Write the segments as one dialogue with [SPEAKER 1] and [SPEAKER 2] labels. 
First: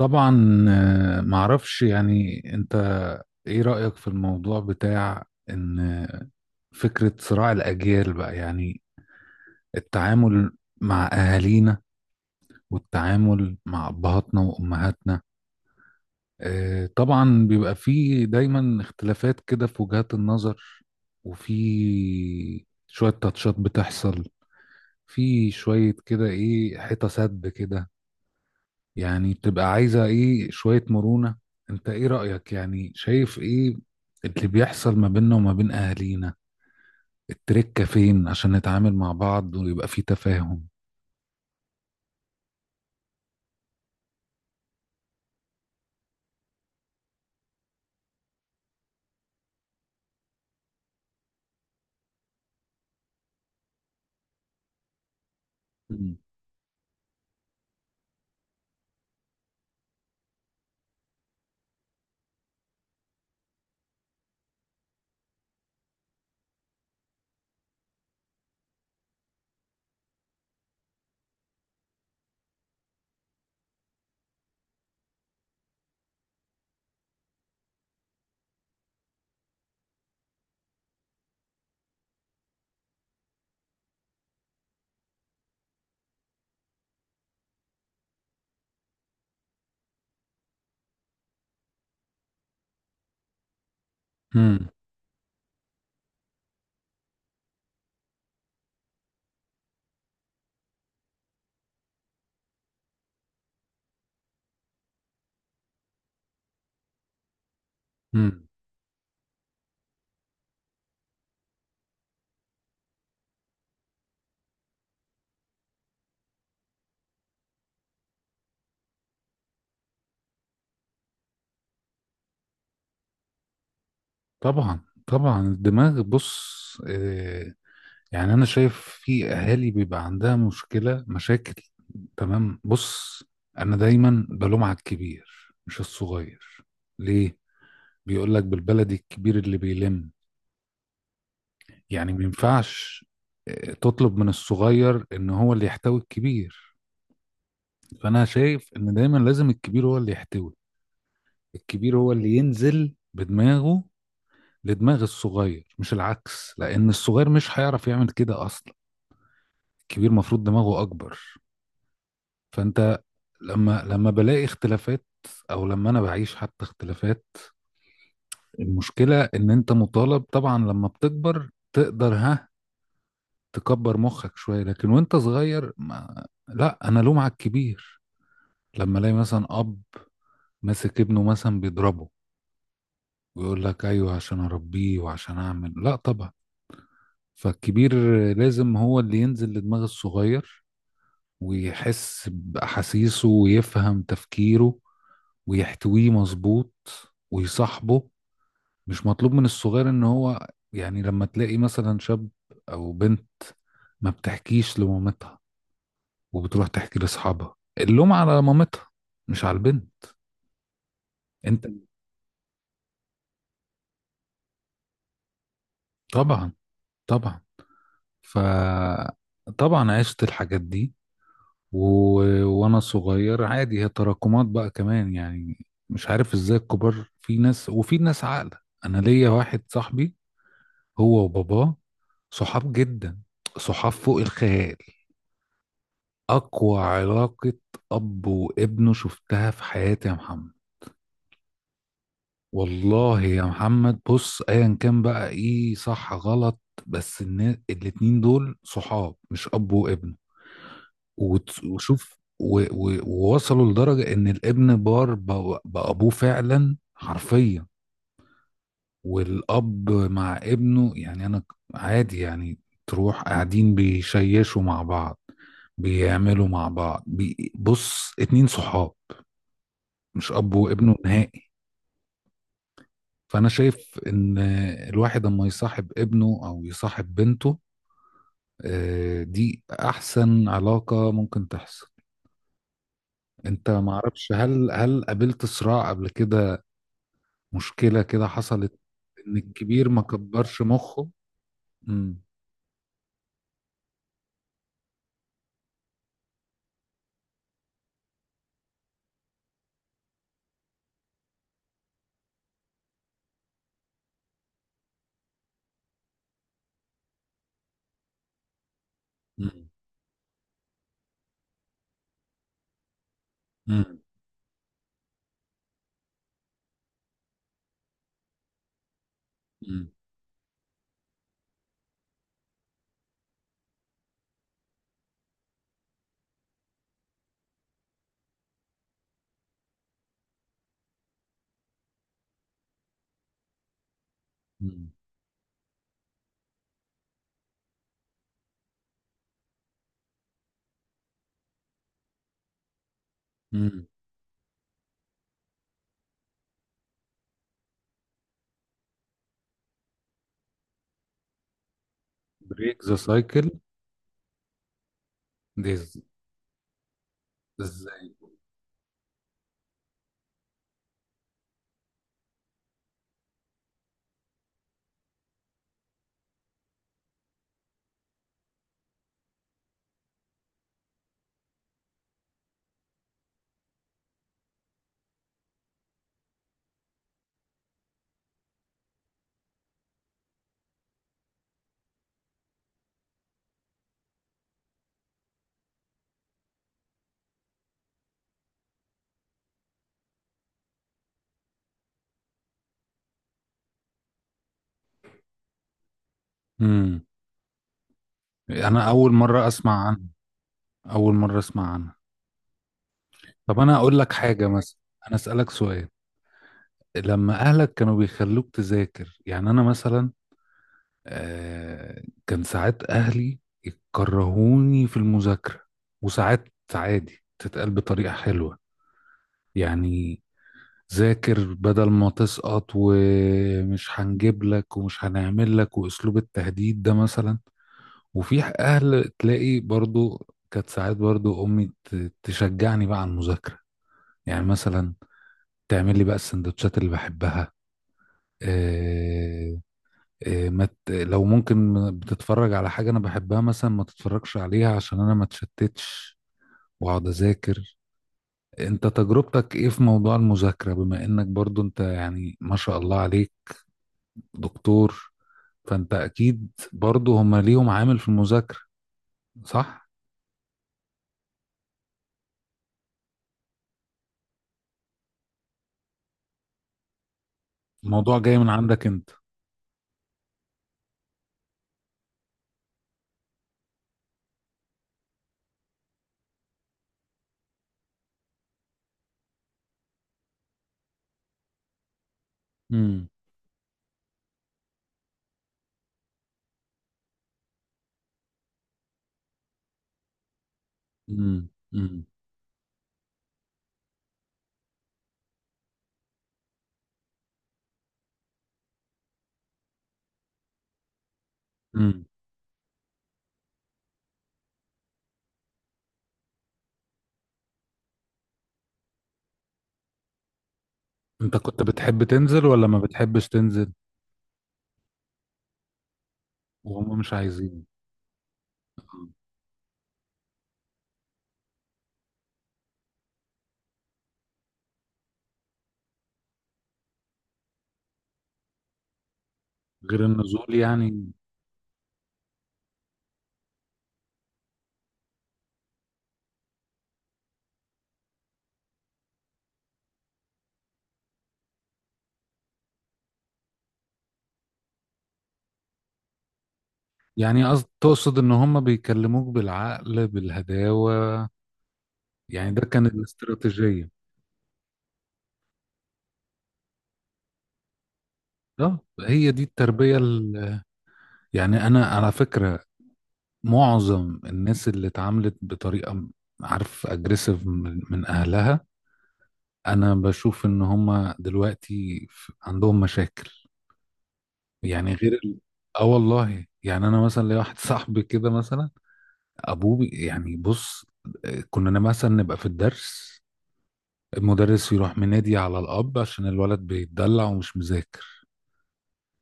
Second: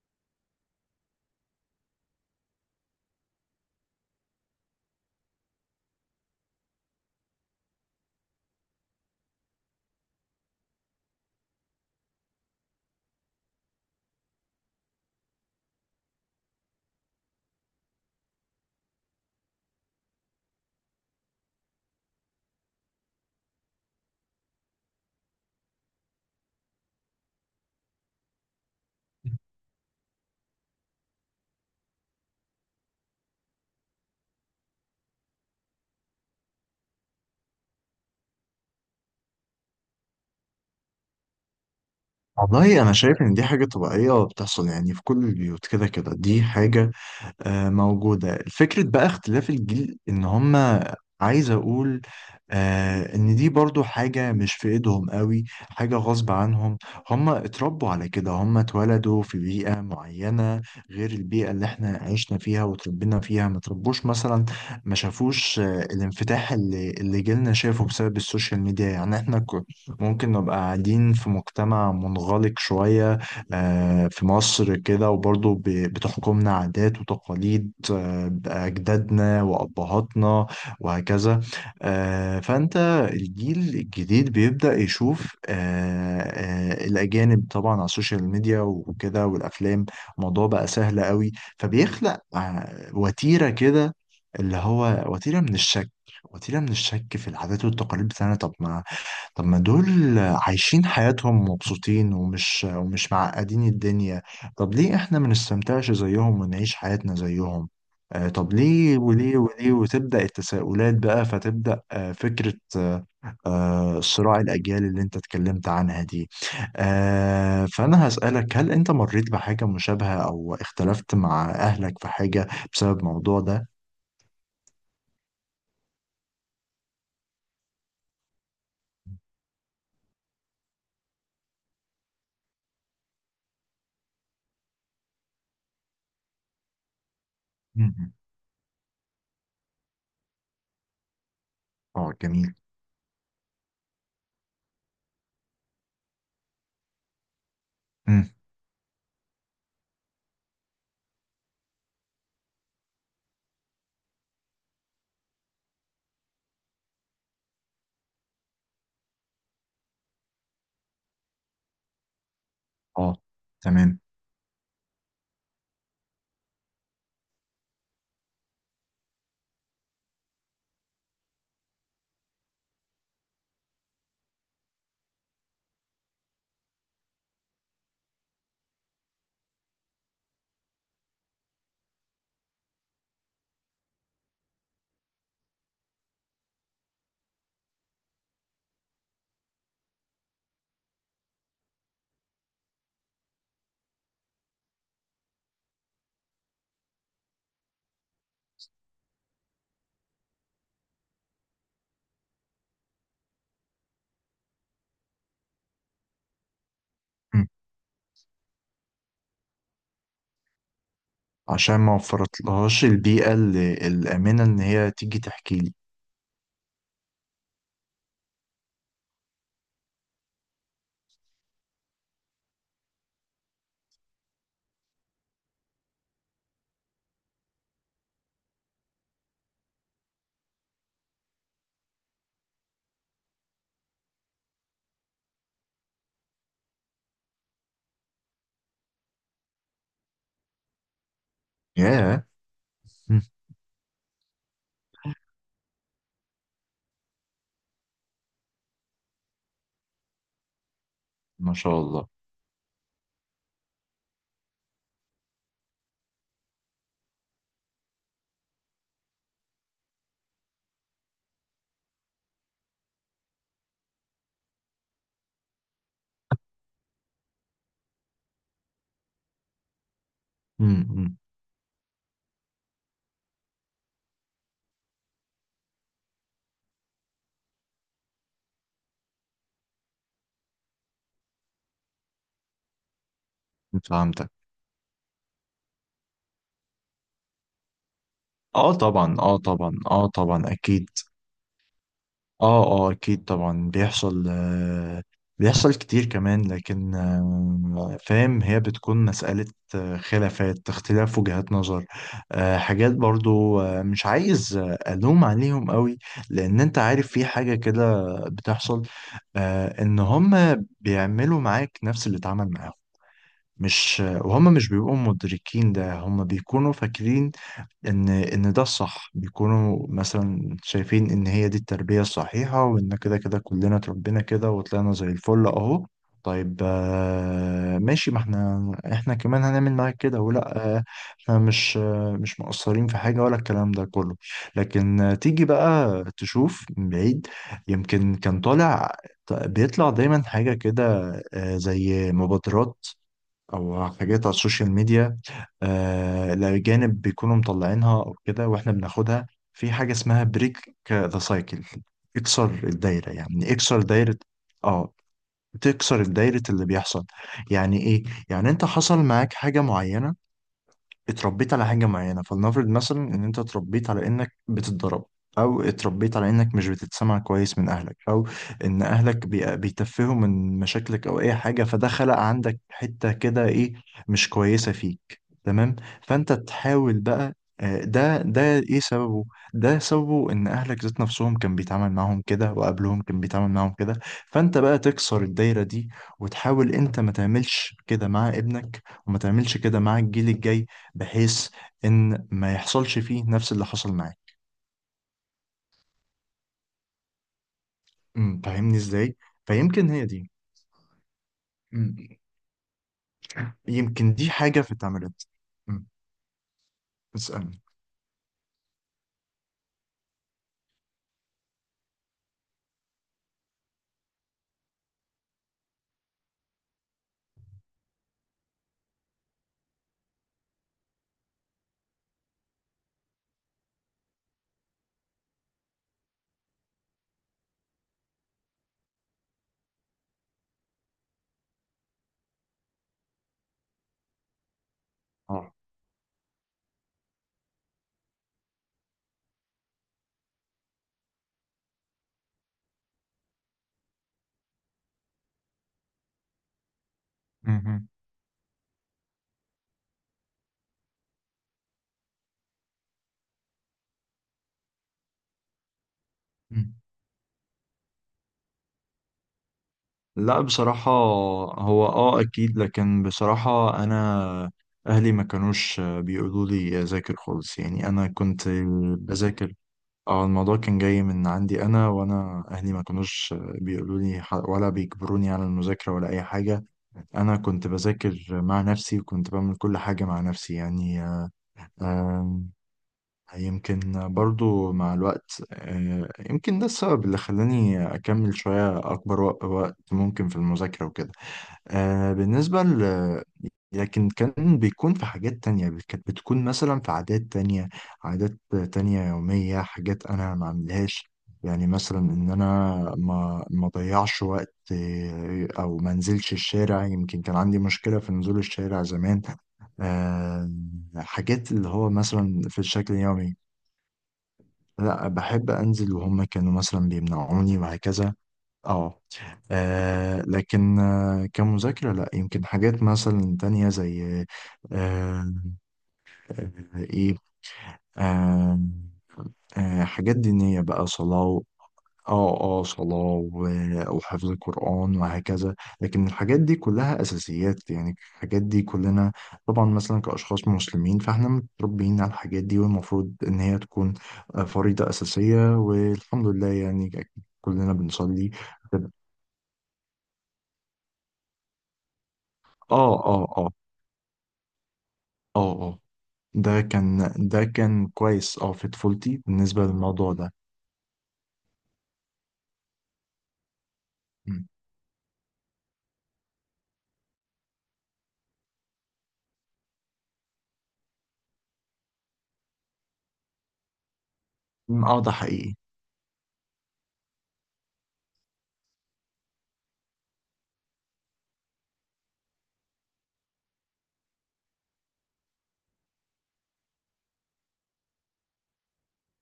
[SPEAKER 1] طبعا، معرفش، يعني انت ايه رأيك في الموضوع بتاع ان فكرة صراع الأجيال بقى؟ يعني التعامل مع أهالينا، والتعامل مع أبهاتنا وأمهاتنا. طبعا بيبقى فيه دايما اختلافات كده في وجهات النظر، وفي شوية تاتشات بتحصل، في شوية كده، ايه، حيطة سد كده يعني، بتبقى عايزة ايه، شوية مرونة. انت ايه رأيك؟ يعني شايف ايه اللي بيحصل ما بيننا وما بين اهالينا؟ التركة فين عشان نتعامل مع بعض ويبقى في تفاهم؟
[SPEAKER 2] والله أنا شايف إن دي حاجة طبيعية بتحصل يعني في كل البيوت، كده كده دي حاجة موجودة. الفكرة بقى اختلاف الجيل ان هما عايز اقول ان دي برضو حاجة مش في ايدهم قوي، حاجة
[SPEAKER 1] مم.
[SPEAKER 2] غصب عنهم. هما اتربوا على كده، هما اتولدوا في بيئة معينة غير البيئة اللي احنا عشنا فيها وتربينا فيها. ما تربوش مثلا، ما شافوش الانفتاح اللي جيلنا شافه بسبب السوشيال ميديا. يعني احنا ممكن نبقى قاعدين في مجتمع منغلق شوية، في مصر كده، وبرضه بتحكمنا عادات وتقاليد أجدادنا وأبهاتنا وهكذا. آه، فأنت الجيل الجديد بيبدأ يشوف الأجانب طبعا على السوشيال ميديا وكده والأفلام. الموضوع بقى سهل قوي، فبيخلق وتيرة كده، اللي
[SPEAKER 1] امم.
[SPEAKER 2] هو وتيرة من الشك. وتيرة من الشك في العادات والتقاليد بتاعنا. طب ما دول عايشين حياتهم مبسوطين، ومش معقدين الدنيا. طب ليه احنا ما نستمتعش زيهم ونعيش حياتنا زيهم؟
[SPEAKER 1] امم.
[SPEAKER 2] طب ليه وليه وليه، وتبدأ التساؤلات بقى، فتبدأ فكرة صراع الأجيال اللي انت اتكلمت عنها دي. فأنا هسألك، هل انت مريت بحاجة مشابهة او اختلفت مع أهلك في حاجة بسبب الموضوع ده؟
[SPEAKER 1] طبعا، طبعا، الدماغ، بص، يعني انا شايف في اهالي بيبقى عندها مشكلة، مشاكل، تمام. بص، انا دايما بلوم على الكبير مش الصغير. ليه؟
[SPEAKER 2] مم.
[SPEAKER 1] بيقول لك بالبلدي الكبير اللي بيلم، يعني
[SPEAKER 2] اه،
[SPEAKER 1] ما
[SPEAKER 2] جميل.
[SPEAKER 1] ينفعش تطلب من الصغير ان هو اللي يحتوي الكبير. فانا
[SPEAKER 2] مم.
[SPEAKER 1] شايف ان دايما لازم الكبير هو اللي يحتوي، الكبير هو اللي ينزل بدماغه لدماغ الصغير، مش العكس، لان الصغير مش هيعرف يعمل كده اصلا، الكبير مفروض دماغه اكبر. فانت
[SPEAKER 2] اه،
[SPEAKER 1] لما
[SPEAKER 2] تمام.
[SPEAKER 1] لما بلاقي اختلافات، او لما انا بعيش حتى اختلافات، المشكلة ان انت مطالب طبعا لما بتكبر تقدر، ها، تكبر مخك شوية، لكن وانت صغير ما... لا، انا لوم على الكبير. لما الاقي مثلا اب ماسك ابنه مثلا بيضربه، ويقول لك ايوه عشان اربيه وعشان اعمل، لا طبعا، فالكبير لازم هو اللي ينزل لدماغ الصغير، ويحس باحاسيسه، ويفهم تفكيره، ويحتويه مظبوط، ويصاحبه. مش مطلوب من الصغير ان هو، يعني لما تلاقي مثلا شاب او بنت ما بتحكيش لمامتها وبتروح تحكي لاصحابها، اللوم على مامتها مش على البنت. انت.
[SPEAKER 2] عشان ما وفرتلهاش البيئة الآمنة إن هي تيجي تحكي لي.
[SPEAKER 1] طبعا. طبعا. ف، طبعا عشت الحاجات دي و... وانا صغير، عادي، هي تراكمات بقى كمان، يعني مش عارف ازاي، الكبار في ناس وفي ناس عاقله. انا ليا واحد صاحبي، هو وباباه، صحاب جدا، صحاب فوق الخيال، اقوى علاقه اب وابنه شفتها في حياتي يا محمد.
[SPEAKER 2] ياه.
[SPEAKER 1] والله
[SPEAKER 2] مم.
[SPEAKER 1] يا محمد، بص، ايا كان بقى ايه صح غلط، بس الاتنين دول صحاب مش اب وابن.
[SPEAKER 2] ما شاء الله.
[SPEAKER 1] ووصلوا لدرجة ان الابن بار بابوه فعلا، حرفيا. والاب مع ابنه يعني انا عادي، يعني تروح قاعدين بيشيشوا مع بعض، بيعملوا مع بعض، بص، اتنين صحاب، مش اب وابنه
[SPEAKER 2] مم.
[SPEAKER 1] نهائي. فأنا شايف إن الواحد لما يصاحب ابنه أو يصاحب بنته، دي أحسن علاقة ممكن تحصل. أنت
[SPEAKER 2] فهمتك.
[SPEAKER 1] معرفش، هل قابلت صراع قبل كده؟ مشكلة كده
[SPEAKER 2] اه
[SPEAKER 1] حصلت؟
[SPEAKER 2] طبعا،
[SPEAKER 1] إن
[SPEAKER 2] اه طبعا،
[SPEAKER 1] الكبير ما
[SPEAKER 2] اه طبعا،
[SPEAKER 1] كبرش
[SPEAKER 2] أكيد.
[SPEAKER 1] مخه. مم.
[SPEAKER 2] اه اه اكيد طبعا بيحصل، بيحصل كتير كمان. لكن فاهم، هي بتكون مسألة آه، خلافات اختلاف وجهات نظر، حاجات برضو، مش عايز ألوم عليهم قوي، لأن أنت عارف في حاجة كده بتحصل،
[SPEAKER 1] مم.
[SPEAKER 2] إن هم بيعملوا معاك نفس اللي اتعمل معاهم.
[SPEAKER 1] مم.
[SPEAKER 2] مش آه، وهم مش بيبقوا مدركين ده، هم بيكونوا فاكرين ان ده الصح. بيكونوا
[SPEAKER 1] مم.
[SPEAKER 2] مثلا شايفين ان هي دي التربية الصحيحة، وان كده كده كلنا اتربينا كده وطلعنا زي الفل اهو. طيب ماشي، ما احنا كمان هنعمل معاك كده، ولا احنا مش مقصرين في حاجة ولا الكلام ده كله؟
[SPEAKER 1] مم.
[SPEAKER 2] لكن تيجي بقى تشوف من بعيد، يمكن كان طالع، بيطلع دايما حاجة كده زي مبادرات او
[SPEAKER 1] مم.
[SPEAKER 2] حاجات على السوشيال ميديا، الأجانب بيكونوا مطلعينها أو كده وإحنا بناخدها. في حاجة اسمها بريك ذا سايكل، اكسر
[SPEAKER 1] بريك ذا
[SPEAKER 2] الدايرة،
[SPEAKER 1] سايكل،
[SPEAKER 2] يعني اكسر دايرة. آه.
[SPEAKER 1] دي
[SPEAKER 2] تكسر الدايرة اللي بيحصل، يعني إيه؟
[SPEAKER 1] إزاي؟
[SPEAKER 2] يعني أنت حصل معاك حاجة معينة، اتربيت على حاجة معينة. فلنفرض مثلا ان انت اتربيت على انك بتتضرب، او اتربيت على انك مش بتتسمع كويس من اهلك، او ان اهلك بيتفهوا من مشاكلك، او اي حاجة، فده خلق عندك حتة كده ايه، مش كويسة فيك، تمام. فانت تحاول بقى ده ايه سببه؟ ده سببه ان اهلك ذات نفسهم كان بيتعامل معاهم كده، وقبلهم كان بيتعامل معاهم كده. فانت بقى تكسر الدايرة دي، وتحاول انت ما تعملش كده مع ابنك، وما تعملش كده مع الجيل الجاي، بحيث ان ما يحصلش فيه نفس اللي حصل معاك.
[SPEAKER 1] مم.
[SPEAKER 2] فاهمني
[SPEAKER 1] أنا أول
[SPEAKER 2] ازاي.
[SPEAKER 1] مرة أسمع
[SPEAKER 2] فيمكن هي
[SPEAKER 1] عنها،
[SPEAKER 2] دي.
[SPEAKER 1] أول مرة أسمع عنها.
[SPEAKER 2] أمم،
[SPEAKER 1] طب أنا أقول لك
[SPEAKER 2] يمكن دي
[SPEAKER 1] حاجة
[SPEAKER 2] حاجة في
[SPEAKER 1] مثلا، أنا
[SPEAKER 2] اتعملت.
[SPEAKER 1] أسألك
[SPEAKER 2] أمم،
[SPEAKER 1] سؤال. لما
[SPEAKER 2] اسألني.
[SPEAKER 1] اهلك كانوا بيخلوك تذاكر، يعني انا مثلا كان ساعات اهلي يكرهوني في المذاكره، وساعات عادي تتقال بطريقه حلوه، يعني ذاكر بدل ما تسقط، ومش هنجيب لك ومش هنعمل لك، واسلوب التهديد ده مثلا. وفي اهل تلاقي برضو، كانت ساعات برضو امي تشجعني بقى على المذاكره، يعني مثلا
[SPEAKER 2] اه.
[SPEAKER 1] تعمل لي بقى السندوتشات اللي بحبها، آه، إيه، ما ت- لو ممكن بتتفرج على حاجة أنا بحبها مثلا ما تتفرجش عليها عشان أنا ما اتشتتش وأقعد أذاكر.
[SPEAKER 2] مهم.
[SPEAKER 1] أنت تجربتك إيه في موضوع المذاكرة، بما إنك برضو أنت، يعني ما شاء الله عليك دكتور، فأنت أكيد
[SPEAKER 2] أمم.
[SPEAKER 1] برضو هما ليهم عامل في المذاكرة، صح؟
[SPEAKER 2] لا، بصراحة، هو اكيد. لكن بصراحة انا اهلي ما كانوش بيقولوا لي اذاكر خالص، يعني انا
[SPEAKER 1] الموضوع جاي من
[SPEAKER 2] كنت
[SPEAKER 1] عندك أنت.
[SPEAKER 2] بذاكر. اه، الموضوع كان جاي من عندي انا، وانا اهلي ما كانوش بيقولوا لي ولا بيجبروني على المذاكره ولا اي حاجه. انا كنت بذاكر مع نفسي، وكنت بعمل كل حاجه مع نفسي يعني. آم،
[SPEAKER 1] امم.
[SPEAKER 2] يمكن برضو مع الوقت، يمكن ده السبب اللي خلاني اكمل شويه اكبر وقت ممكن في المذاكره وكده.
[SPEAKER 1] امم. امم.
[SPEAKER 2] آه بالنسبة ل لكن كان بيكون في حاجات تانية، كانت بتكون مثلا في عادات تانية. عادات تانية يومية، حاجات أنا ما عملهاش. يعني مثلا
[SPEAKER 1] امم.
[SPEAKER 2] إن أنا ما ضيعش وقت، أو ما انزلش الشارع. يمكن كان عندي مشكلة في نزول الشارع زمان. آه،
[SPEAKER 1] أنت
[SPEAKER 2] حاجات
[SPEAKER 1] كنت
[SPEAKER 2] اللي هو
[SPEAKER 1] بتحب
[SPEAKER 2] مثلا
[SPEAKER 1] تنزل
[SPEAKER 2] في
[SPEAKER 1] ولا ما
[SPEAKER 2] الشكل
[SPEAKER 1] بتحبش
[SPEAKER 2] اليومي.
[SPEAKER 1] تنزل؟
[SPEAKER 2] لا، بحب أنزل، وهم كانوا مثلا
[SPEAKER 1] وهم مش
[SPEAKER 2] بيمنعوني
[SPEAKER 1] عايزين.
[SPEAKER 2] وهكذا. اه. لكن كمذاكرة لا، يمكن حاجات مثلا تانية زي آه، آه، ايه آه،
[SPEAKER 1] غير
[SPEAKER 2] حاجات
[SPEAKER 1] النزول،
[SPEAKER 2] دينية بقى،
[SPEAKER 1] يعني.
[SPEAKER 2] صلاة اه اه صلاة وحفظ القرآن وهكذا. لكن الحاجات دي كلها أساسيات، يعني الحاجات دي كلنا طبعا مثلا كأشخاص مسلمين، فاحنا متربيين على الحاجات دي، والمفروض إن هي تكون فريضة أساسية، والحمد لله يعني،
[SPEAKER 1] يعني قصد
[SPEAKER 2] كلنا
[SPEAKER 1] تقصد
[SPEAKER 2] بنصلي.
[SPEAKER 1] ان هم بيكلموك بالعقل، بالهداوة، يعني ده كان
[SPEAKER 2] اه، اه، اه،
[SPEAKER 1] الاستراتيجية.
[SPEAKER 2] اه، اه. ده كان كويس في
[SPEAKER 1] ده
[SPEAKER 2] طفولتي
[SPEAKER 1] هي دي
[SPEAKER 2] بالنسبة
[SPEAKER 1] التربية
[SPEAKER 2] للموضوع ده.
[SPEAKER 1] يعني انا على فكرة معظم الناس اللي اتعاملت بطريقة عارف، اجريسيف، من اهلها، انا بشوف ان هم دلوقتي عندهم مشاكل،
[SPEAKER 2] مم.
[SPEAKER 1] يعني
[SPEAKER 2] اه، ده
[SPEAKER 1] غير
[SPEAKER 2] حقيقي.
[SPEAKER 1] اه، والله، يعني انا مثلا ليا واحد صاحبي كده مثلا، ابوه يعني بص، كنا مثلا نبقى في الدرس، المدرس يروح منادي على الأب عشان الولد بيتدلع ومش مذاكر،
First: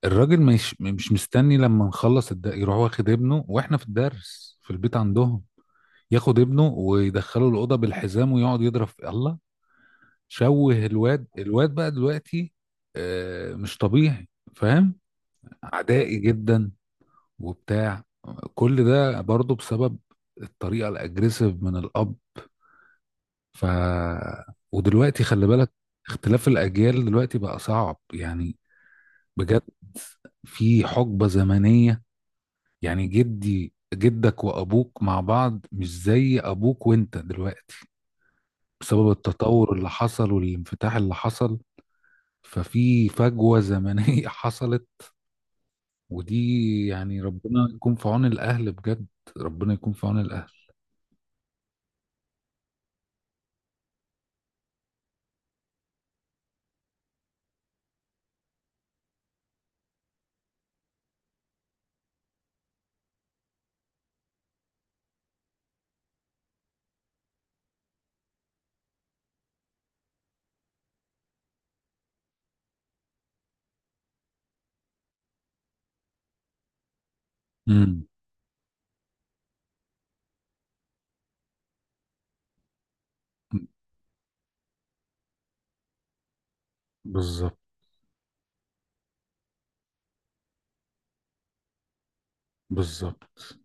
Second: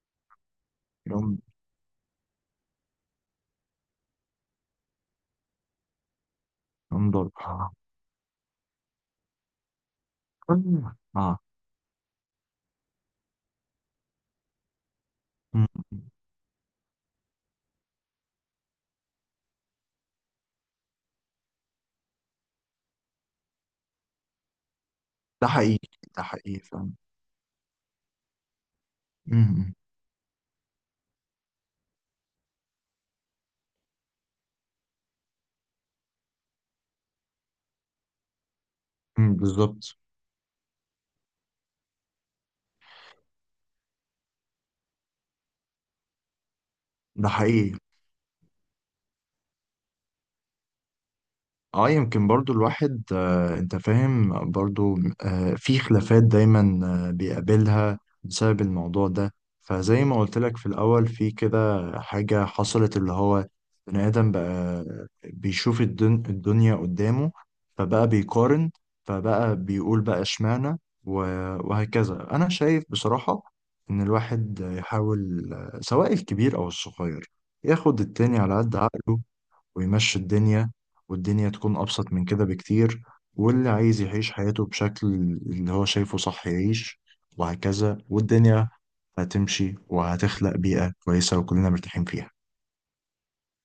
[SPEAKER 1] الراجل مش
[SPEAKER 2] يوم
[SPEAKER 1] مستني لما نخلص يروح واخد ابنه واحنا في الدرس في البيت عندهم، ياخد ابنه
[SPEAKER 2] يوم دول،
[SPEAKER 1] ويدخله
[SPEAKER 2] اه.
[SPEAKER 1] الأوضة بالحزام ويقعد يضرب في الله، شوه الواد.
[SPEAKER 2] اه.
[SPEAKER 1] الواد بقى دلوقتي مش طبيعي، فاهم؟
[SPEAKER 2] مم.
[SPEAKER 1] عدائي جدا وبتاع. كل ده برضه بسبب الطريقة الأجريسيف من الأب. ف، ودلوقتي خلي
[SPEAKER 2] ده
[SPEAKER 1] بالك،
[SPEAKER 2] حقيقي، ده
[SPEAKER 1] اختلاف
[SPEAKER 2] حقيقي، فاهم.
[SPEAKER 1] الأجيال دلوقتي بقى صعب، يعني بجد.
[SPEAKER 2] مم.
[SPEAKER 1] في حقبة زمنية، يعني جدي جدك وأبوك مع بعض مش زي أبوك وأنت دلوقتي، بسبب
[SPEAKER 2] مم.
[SPEAKER 1] التطور اللي
[SPEAKER 2] بالظبط.
[SPEAKER 1] حصل والانفتاح اللي حصل. ففي فجوة زمنية حصلت، ودي يعني
[SPEAKER 2] ده
[SPEAKER 1] ربنا
[SPEAKER 2] حقيقي.
[SPEAKER 1] يكون في عون الأهل، بجد، ربنا يكون في عون الأهل.
[SPEAKER 2] اه، يمكن برضو الواحد، انت فاهم برضو، في خلافات دايما، بيقابلها بسبب الموضوع ده. فزي ما قلت لك في الاول في كده حاجة حصلت، اللي هو بني ادم بقى بيشوف الدنيا قدامه، فبقى بيقارن، فبقى بيقول بقى اشمعنى، و- وهكذا. انا شايف بصراحة ان الواحد يحاول سواء الكبير او الصغير، ياخد
[SPEAKER 1] امم.
[SPEAKER 2] التاني على قد عقله، ويمشي الدنيا، والدنيا تكون أبسط من كده بكتير. واللي عايز يعيش حياته بشكل اللي هو شايفه صح، يعيش.
[SPEAKER 1] بالظبط.
[SPEAKER 2] وهكذا، والدنيا هتمشي وهتخلق بيئة كويسة وكلنا مرتاحين فيها.
[SPEAKER 1] بالظبط.